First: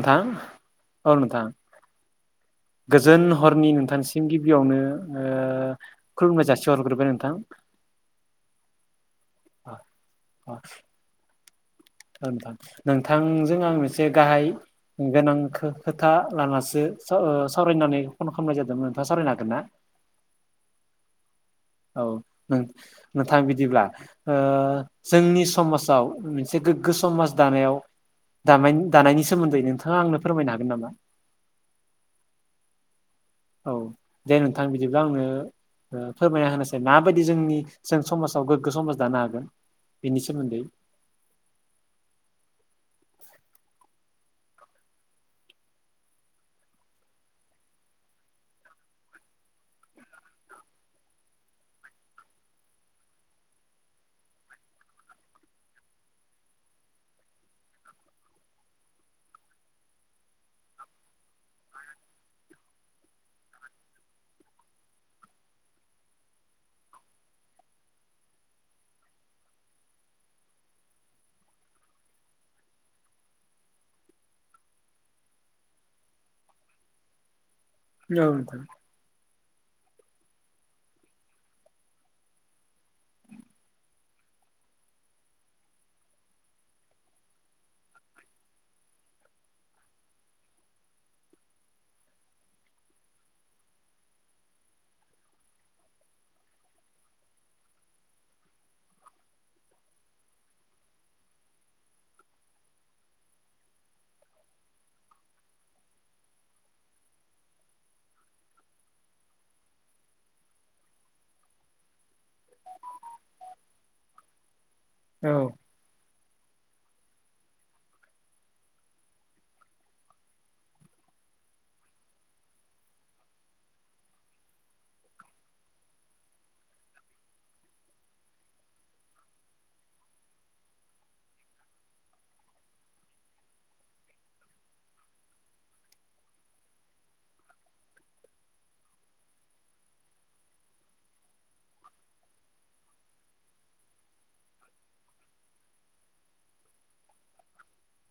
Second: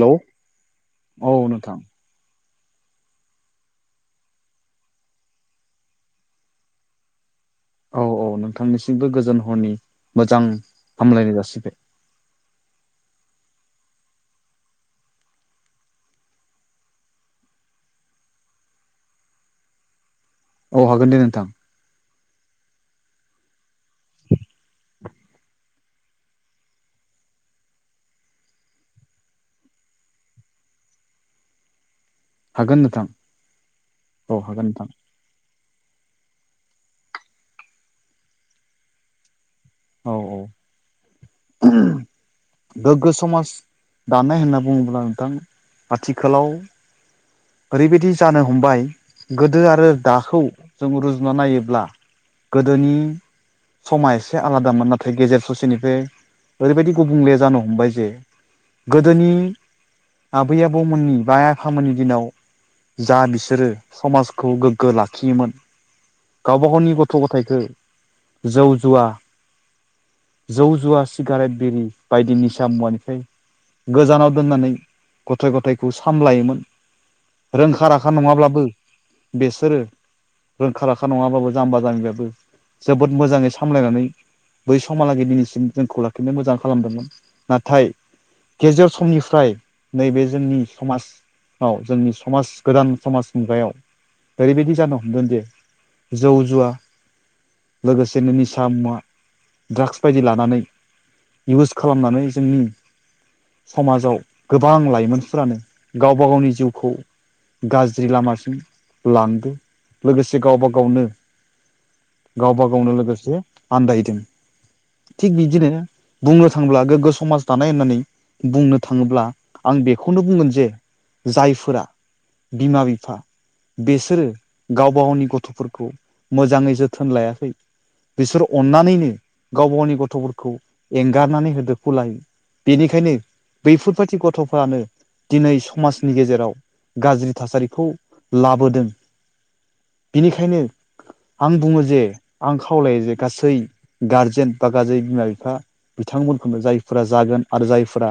Hello औ नोंथां गोजोन हरनि नोंथांसिम गिबियावनो ओ खुलुमनाय जासिहरग्रोबाय नोंथां औ औ नोंथांनिसिमबो गोजोन हरनि औ मोजां हामलायनाय जासिबाय थां नोंथांजों आं मोनसे गाहाय गोनां खोथा लानासो सावरायनानै फन खालामनाय जादोंमोन नोंथाङा सावरायनो हागोन ना औ हागोन दे नोंथां औ नो नोंथां बिदिब्ला ओ जोंनि समाजाव मोनसे गोग्गो समाज दानायाव दानाय दानायनि सोमोन्दै नोंथाङा आंनो फोरमायनो हागोन नामा हागोन नोंथां औ दे औ नोंथां हागोन बिदिब्ला आंनो ओ फोरमायना होनोसै माबायदि जोंनि जों समाजाव गोग्गो समाज दानो हागोन औ बेनि औ सोमोन्दै [unintelligible] गोग्गो समाज दानाय होनना बुङोब्ला नोंथां आथिखालाव ओरैबायदि जानो हमबाय गोदो आरो दाखौ जों रुजुना नायोब्ला गोदोनि समा एसे आलादामोन नाथाय गेजेर ससेनिफ्राय ओरैबायदि गुबुंले जानो हमबाय जे गोदोनि आबै आबौमोननि बा आइ आफामोननि दिनाव जा बिसोरो समाजखौ गोग्गो लाखियोमोन गावब गावनि गथ' गथायखो जौ जुवा जौ जुवा सिगारेट बिरि बायदि निसा मुवानिफ्राय गोजानाव दोननानै गथ' गथायखौ सामलायोमोन रोंखा राखा नोंथां नङाब्लाबो बेसोरो रोंखा राखा नङाबाबो जाम्बा जाम्बियाबो जोबोद मोजाङै सामलायनानै बै समहालागै दिनैसिम जोंखौ लाखिनो मोजां खालामदोंमोन नाथाय गेजेर समनिफ्राय नैबे जोंनि समाजाव जोंनि समाज गोदान समाज मुगायाव ओरैबायदि जानो हमदोंदि जौ जुवा लोगोसेनो निसा मुवा ड्राग्स बायदि लानानै इउस खालामनानै जोंनि समाजाव गोबां लाइमोनफोरानो गावबा गावनि जिउखौ गाज्रि लामाजों लांदो लोगोसे गावबा गावनो गावबा गावनो लोगोसे आन्दायदों औ थिग बिदिनो बुंनो थाङोब्ला गोग्गो समाज दानाय होननानै बुंनो थाङोब्ला आं बेखौनो बुंगोन जे जायफोरा बिमा बिफा बेसोरो गाव गावनि गथ'फोरखौ मोजाङै जोथोन लायाखै। बिसोर अन्नानैनो गाव गावनि गथ'फोरखौ एंगारनानै होदो। बेनिखायनो बैफोरबायदि गथ'फोरानो दिनै समाजनि गेजेराव गाज्रि थासारिखौ लाबोदों बिनिखायनो आं बुङो जे आं खावलायो जे गासै गारजेन बा गारजेन बिमा बिफा बिथांमोनखौनो जायफोरा जागोन आरो जायफोरा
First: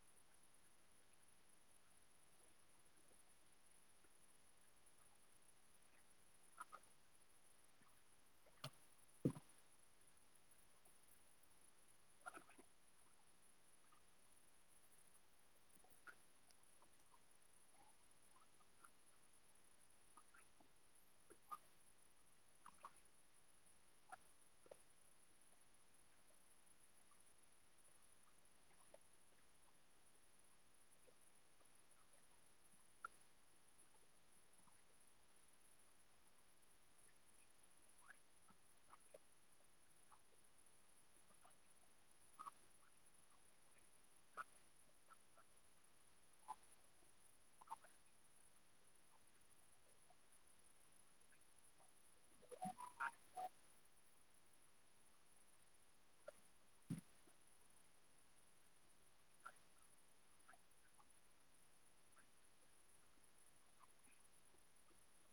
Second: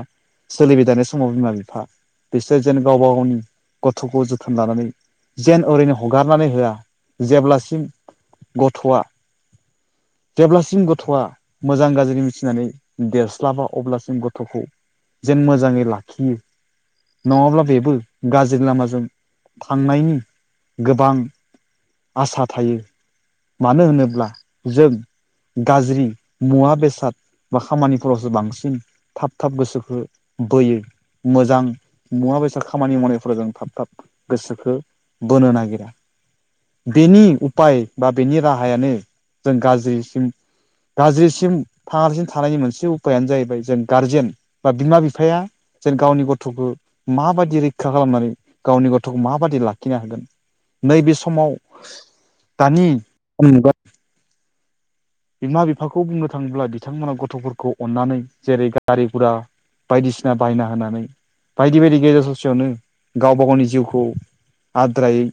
सोलिबाय थानाय समाव बिमा बिफा बिसोर जेन गावबा गावनि गथ'खौ जोथोन लानानै जेन ओरैनो हगारनानै होआ जेब्लासिम गथ'आ जेब्लासिम गथ'आ मोजां गाज्रि मिथिनानै देरस्लाबा अब्लासिम गथ'खौ जेन मोजाङै लाखियो नङाब्ला बेबो गाज्रि लामाजों थांनायनि गोबां आसा थायो। मानो होनोब्ला जों गाज्रि मुवा बेसाद बा खामानिफोरावसो बांसिन थाब थाब गोसोखौ बोयो। मोजां मुवा बेसाद खामानि मावनाय थाब थाब गोसोखौ बोनो नागिरो। बेनि उफाय बा बेनि राहायानो जों गाज्रिसिम गाज्रिसिम फाङासिन थानायनि मोनसे उफायानो जाहैबाय जों गारजेन। बा बिमा बिफाया जेन गावनि गथ'खौ माबायदि रैखा रैखा खालामनानै गावनि गथ'खौ माबादि लाखिनो हागोन नैबे समाव दानि [unintelligible] बिमा बिफाखौ बुंनो थाङोब्ला बिथांमोना गथ'फोरखौ अननानै जेरै गारि गुरा बायदिसिना बायना होनानै बायदि बायदि गेजेर ससेयावनो गावबा गावनि जिउखौ आद्रायै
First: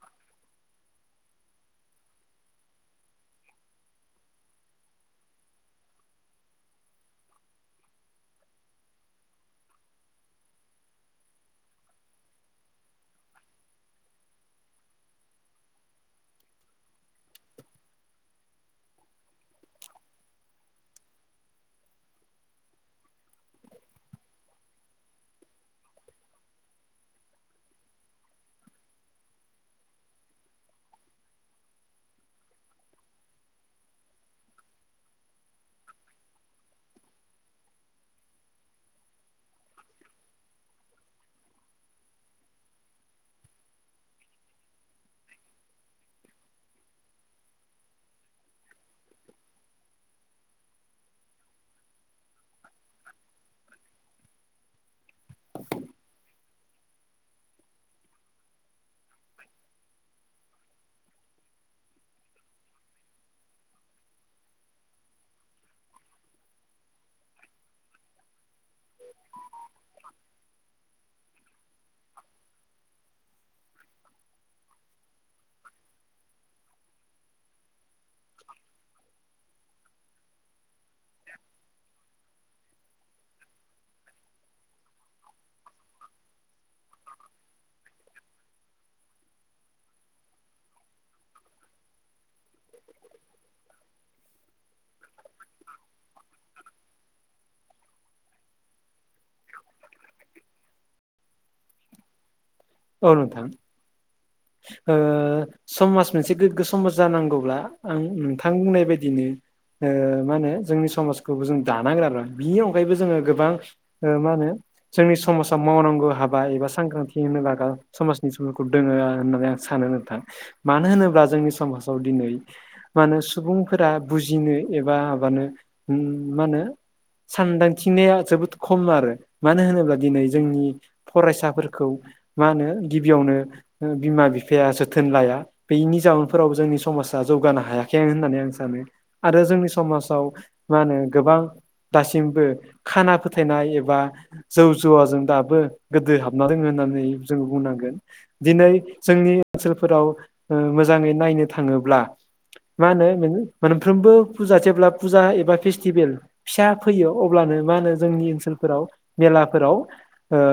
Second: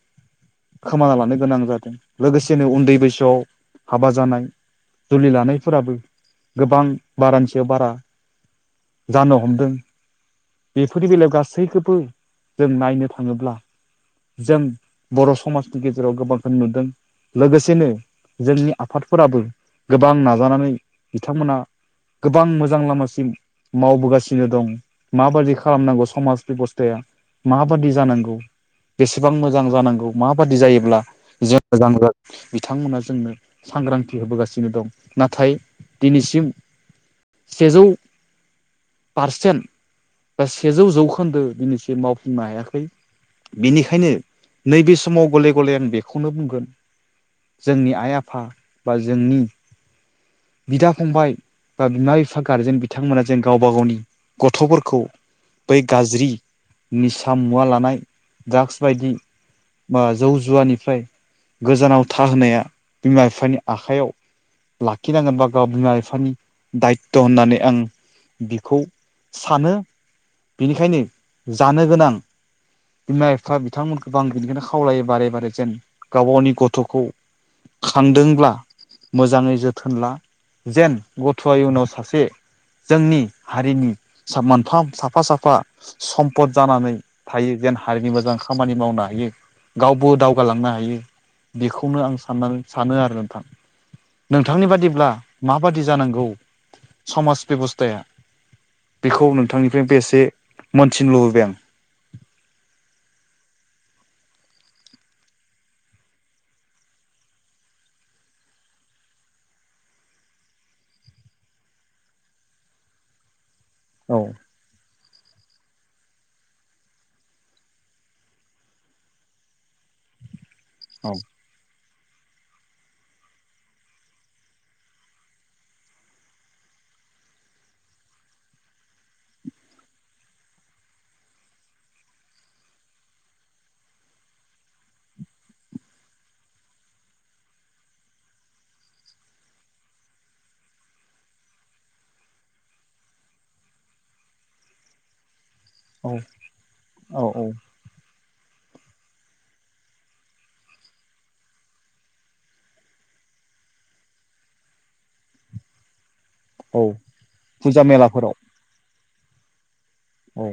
खोमाना लानो गोनां जादों लोगोसेनो उन्दै बैसोआव हाबा जानाय। जुलि लानायफोराबो गोबां बारानि सायाव बारा जानो हमदों। बेफोरनि बेलायाव गासैखौबो जों नायनो थाङोब्ला जों बर' समाजनि गेजेराव गोबांखौ नुदों। लोगोसेनो जोंनि आफादफोराबो गोबां नाजानानै बिथांमोना गोबां मोजां लामासिम मावबोगासिनो दं माबायदि खालामनांगौ समाज बेबस्थाया। माबादि जानांगौ। बेसेबां मोजां जानांगौ माबादि जायोब्ला जों मोजां बिथांमोना जोंनो सांग्रांथि होबोगासिनो। दं नाथाय दिनैसिम सेजौ पारसेन्ट बा सेजौ जौखोन्दो दिनैसम मावफुंनो हायाखै। बेनिखायनो नैबे समाव गले गले आं बेखौनो बुंगोन जोंनि आइ आफा बा जोंनि बिदा फंबाय बा बिमा बिफा गारजेन बिथांमोना जों गावबा गावनि गथ'फोरखौ बै गाज्रि निसा मुवा लानाय ड्राग्स बायदि बा जौ जुवानिफ्राय गोजानाव थाहोनाया बिमा बिफानि आखायाव। लाखि नांगोनबा गाव बिमा बिफानि दायथ' होननानै आं बिखौ सानो बिनिखायनो जानो गोनां‌। बिमा बिफा बिथांमोनखौ आ बिनिखौायनो लंल्लखावलायो बारे बारे जेन गावब गावनि गथ'खौ खांदोंब्ला मोजाङै जोथोन ला जेन गथ'आ इयुनाव सासे जोंनि हारिनि मोनफाम साफा साफा। सम्पद जानानै थायो जेन हारिनि मोजां खामानि मावनो हायो। गावबो दावगालांनो हायो बेखौनो आं साननानै सानो आरो नोंथां। बिथांनि बादिब्ला माबादि जानांगौ समाज बेब'स्थाया बेखौ नोंथांनिफ्रायनोबो एसे मोनथिनो लुुबैबाय आं औनथां। ओ समाज मोनसे गोग्गो समाज जानांगौब्ला आं नोंथां बुंनाय बादिनो ओ मा होनो जोंनि समाजखौबो जों दानांग्रााब्रा बिनि अनगायैबो जोङो गोबां। ओ आं मा होनो। जोंनि समाजाव मावनांगौ हाबा एबा सांग्रांथि होनो लागा समाजनि समखौ दोङो होननानै आं सानो नोंथां मानो औ होनोब्ला जोंनि समाजाव दिनै मा होनो सुबुंफोरा बुजिनो एबा माबानो मा होनो। सानदांथिनाया जोबोद खम आरो मानो होनोब्ला दिनै जोंनि फरायसाफोरखौ मा होनो गिबियावनो बिमा बिफाया जोथोन लाया बैनि जाउनफोरावबो जोंनि समाजा जौगानो हायाखै होननानै आं सानो आरो जोंनि समाजाव मा होनो गोबां दासिमबो खाना फोथायनाय एबा जौ जुवाजों दाबो गोदो हाबना दोङो होननानै औ औ जोंङो बुंनांगोन। दिनै जोंनि ओनसोलफोराव मोजाङै नायनो थाङोब्ला। मा होनो नों मोनफ्रोमबो फुजा जेब्ला फुजा एबा फेस्टिभेल फिसा औ फैयो अब्लानो मा फुजा होनो जोंनि मेलाफोराव ओनसोलफोराव मेलाफोराव ओ औ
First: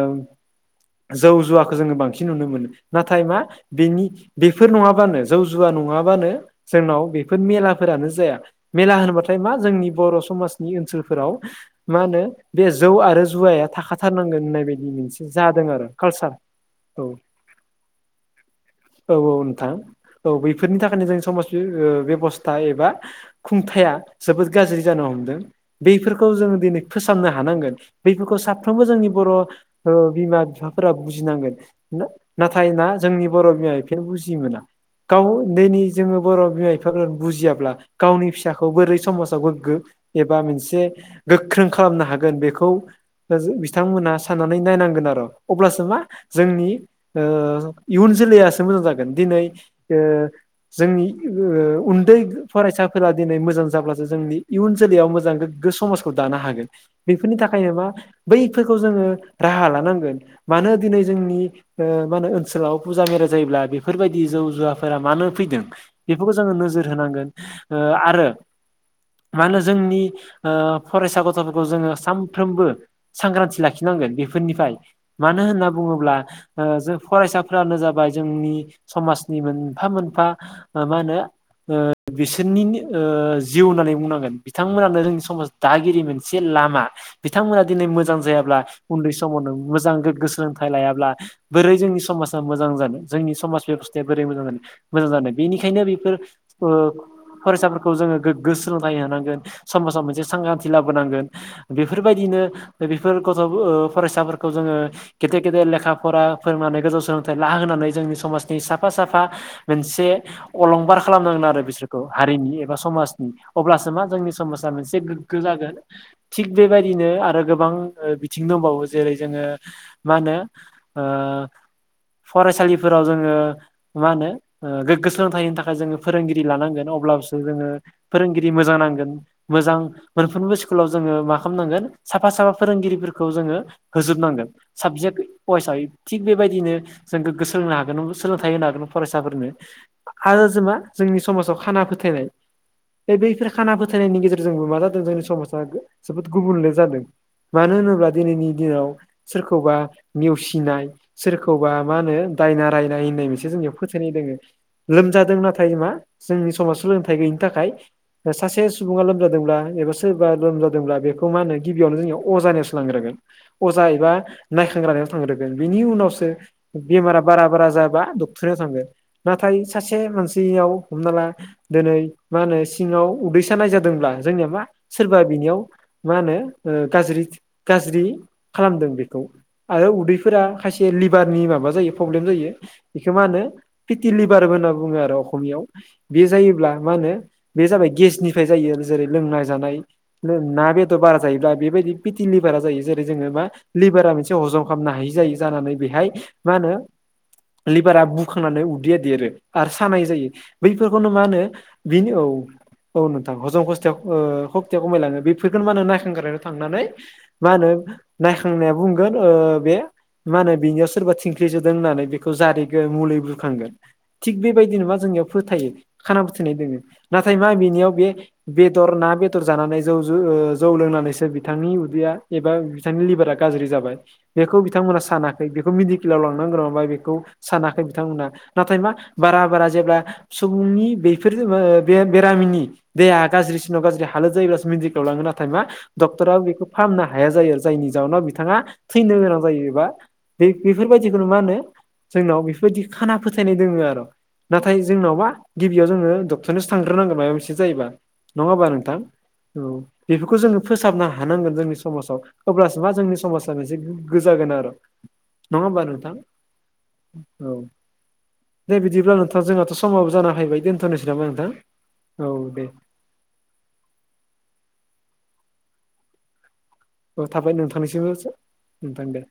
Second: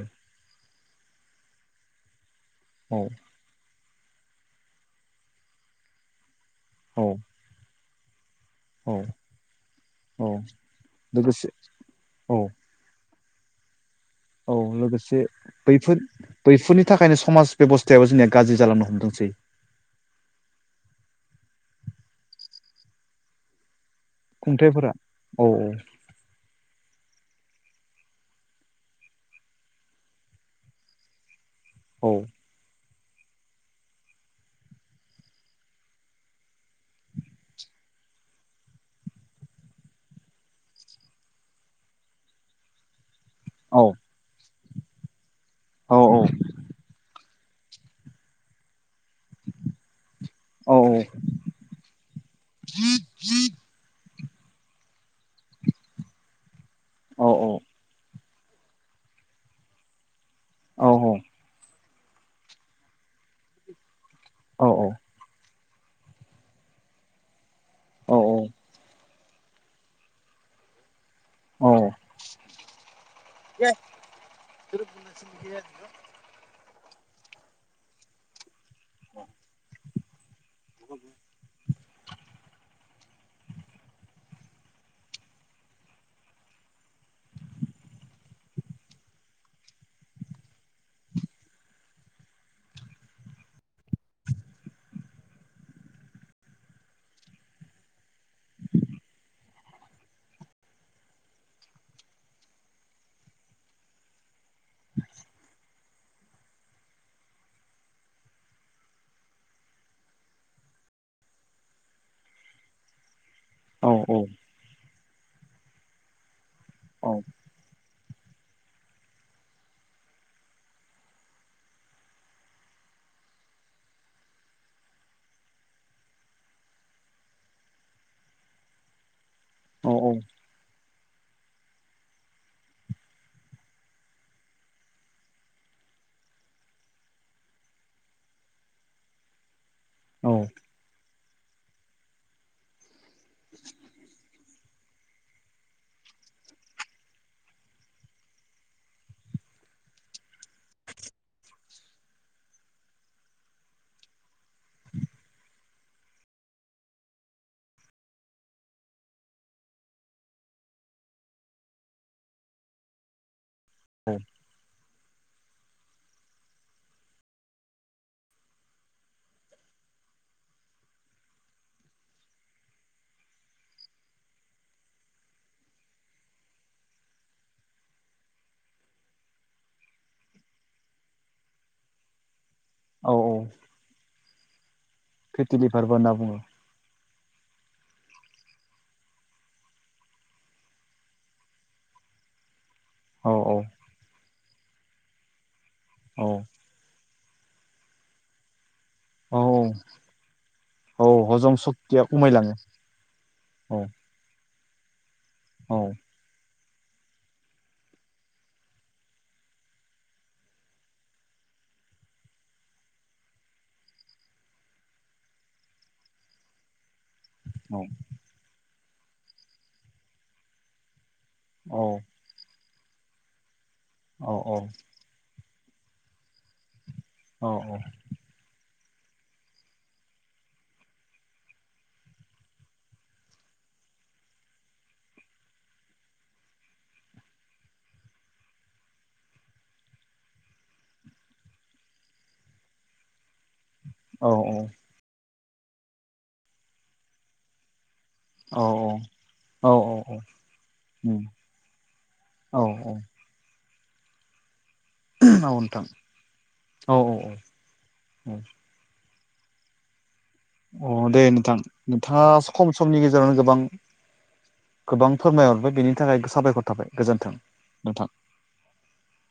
जौ जुवाखौ जोङो बांसिन नुनो मोनो औ नाथाय मा बेनि बेफोर नङाबानो जौ जुवा नङाबानो जोंनाव औ बेफोर मेलाफोरानो जाया औ मेला होनबाथाय मा जोंनि बर' औ समाजनि ओनसोलफोराव लोगोसे मा होनो औ बे जौ आरो जुवाया थाखाथारनांगोन औ होननाय बायदि मोनसे लोगोसे जादों आरो कालसार औ बेबस्थायाव जोंनिया गाज्रि जालनो औ हमदोंसै। औ बैफोरनि थाखायनो जों समाज बेबस्था एबा खुंथाया जोबोद गाज्रि खुंथाइफोरा जानो हमदों औ बेफोरखौ खौ जोङो दिनै फोसाबनो हानांगोन बेफोरखौ साफ्रोमबो जोंनि बर' औ बिमा बिफाफोरा बुजिनांगोन औ नाथाय ना जोंनि बर' बिमाया बिफोर बुजि मोना गाव दिनि जोङो बर' बिमा बिफाफोर बुजियाब्ला गावनि फिसाखौ बोरै समाजाव गोग्गो एबा मोनसे गोख्रों खालामनो हागोन बेखौ। औ बिथांमोनहा साननानै नायनांगोन आरो अब्लासो मा जोंनि। इयुन जोलैयासो मोजां जागोन दिनै ओ औ जोंनि उन्दै फरायसाफोरा दिनै मोजां जाब्लासो जोंनि इयुन जोलैयाव मोजां गोग्गो समाज खौ दानो हागोन औ बेफोरनि थाखायनो मा बैफोरखौ जोङो राहा लानांगोन मानो औ दिनै जोंनि मा होनो ओनसोलाव फुजा मेरा जायोब्ला बेफोरबायदि जौ औ जुवाफोरा मानो फैदों। बेफोरखौ जोङो नोजोर होनांगोन औ आरो। मानो जोंनि फरायसा गथ'फोरखौ जोङो सानफ्रोमबो। सांग्रांथि लाखिनांगोन बेफोरनिफ्राय मानो होनना बुङोब्ला। जों फरायसाफ्रानो जाबाय जोंनि समाजनि मोनफा मोनफा मा होनो ओ बिसोरनि जिउ होननानै बुंनांगोन बिथांमोनानो जोंनि समाज दागिरि मोनसे लामा--। बिथांमोना दिनै मोजां जायाब्ला उन्दै समावनो मोजां गोग्गो सोलोंथाइ लायाब्ला बोरै जोंनि समाजा मोजां जानो जोंनि समाज बेब'स्थाया बोरै मोजां जानो मोजां जानो बेनिखायनो बेफोर ओ फरायसाफोरखौ जोङो गोग्गो सोलोंथाइ होनांगोन समाजाव मोनसे सांग्रांथि लाबोनांगोन । बेफोरबायदिनो बेफोर गथ' ओ फरायसाफोरखौ जोङो गेदेर - गेदेर लेखा फरा फोरोंनानै गोजौ सोलोंथाइ ला होनानै जोंनि समाजनि साफा - साफा मोनसे अलंबार खालामनांगोन आरो बिसोरखौ हारिनि एबा समाजनि । अब्लासो मा जोंनि समाजा मोनसे गोग्गो जागोन थिग बेबायदिनो आरो गोबां बिथिं दंबावो जेरै जोङो मा होनो ओ फरायसालिफोराव जोङो मा होनो गोग्गो सोलोंथाइनि थाखाय जोङो फोरोंगिरि लानांगोन अब्लासो जोङो फोरोंगिरि मोजां नांगोन मोजां औ मोनफ्रोमबो स्कुलाव जोङो मा खामनांगोन साफा - साफा फोरोंगिरिफोरखौ जोङो होजोबनांगोन । साबजेक्ट अयसायै थिग बेबायदिनो जों गोग्गो सोलोंनो हागोन सोलोंथाइ होनो हागोन फरायसाफोरनो । आरो औ जों मा जोंनि समाजाव खाना फोथायनाय बे बैफोर खाना फोथायनायनि गेजेरजोंबो मा जादों जोंनि समाजा जोबोद गुबुनले जादों । मानो होनोब्ला दिनैनि दिनाव सोरखौबा नेवसिनाय, सोरखौबा मा होनो दायना रायनाय होननाय मोनसे जोंनियाव फोथायनाय दोङो । लोमजादों नाथाय मा जोंनि समाज सोलोंथाइ गैयिनि थाखाय सासे सुबुङा लोमजादोंब्ला एबा सोरबा लोमजादोंब्ला बेखौ मा होनो गिबियावनो जोंनिया अजानियावसो अजा एबा नायखांग्रानाव थांगोन बिनि उनावसो बेमारा बारा - बारा जाबा डक्टरनियाव थांगोन । नाथाय सासे मानसियाव हमना ला दोनै मा होनो सिङाव उदै सानायनाय जादोंब्ला जोंनिया मा सोरबा बिनियाव मा होनो ओ गाज्रि - गाज्रि खालामदों बेखौ आरो उदै फोरा खायसे लिभारनि माबा जायो प्रब्लेम जायो बेखौ मा होनो औ पिटिलिबार होनना बुङो। आरो फेटि अखमियाव लिभारबो होनना बे बुङो जायोब्ला मा होनो बे जाबाय गेसनिफ्राय जायो जेरै लोंनाय, जानाय ना, बेदर, बारा जायोब्ला बेबायदि पिथि लिबारा जायो ।जेरै जोङो औ मा लिभारा मोनसे हजम खामनो हायि जायो। जानानै बेहाय औ मा होनो लिभारा बुखांनानै उदैया देरो औ आरो सानाय जायो । औ बैफोरखौनो मा होनो हजम सक्तिया बिनो औ खमायलाङो - औ नोंथां हजम औ खस्ताव सक्तयाव खमायलाङो बे फैगोन मा औ होनो नायखांग्रानाव थांनानै मा होनो नायखांनाया बुंगोन ओ बे मा होनो बेनियाव सोरबा थिंख्लिजोदों होननानै बेखौ जारिगोन मुलि बुरखांगोन । थिग बेबायदिनो मा जोंनियाव फोथायो खाना फोथायनाय दोङो । नाथाय मा औ बिनियाव बे बेदर ना बेदर जानानै जौ जु जौ लोंनानैसो बिथांनि औ उदैया एबा बिथांनि लिभारा गाज्रि जाबाय औ औ बेखौ बिथांमोना सानाखै बेखौ मेडिकेल आव लांनांगोन नामा बेखौ सानाखै बिथांमोना । नाथाय मा बारा - बारा जेब्ला सुबुंनि बेफोर बेरामिनि देहाया गाज्रिसिनाव गाज्रि हालोद जायोब्लासो मेडिकेलाव लाङो नाथाय मा डक्टराबो बेखौ फाहामनो हाया जायो आरो जायनि जाहनाव बिथाङा थैनो गोनां जायो। बा बे बेफोरबायदिखौनो मा होनो जोंनाव बेफोरबायदि खाना फोथायनाय दोङो आरो औ नाथाय जोंनावबा गिबियाव जोङो डक्टरनियावसो थांग्रोनांगोन माबा मोनसे जायोबा नङा होमबा नोंथां? औ बेफोरखौ जोङो फोसाबनो हानांगोन जोंनि समाजाव औ अब्लासो मा जोंनि समाज से गोग्गो जागोन आरो । नङा होमबा नोंथां औ औ । दे बिदिब्ला नोंथां जोंहाथ' समाबो जानो हैबाय । अ दे नोंथां नोंथाङा खम समनि गेजेरावनो गोबां गोबां फोरमायहरबाय बेनि थाखाय साबायखर थाबाय । अ थाबाय नोंथांनिसिमबो नोंथां दे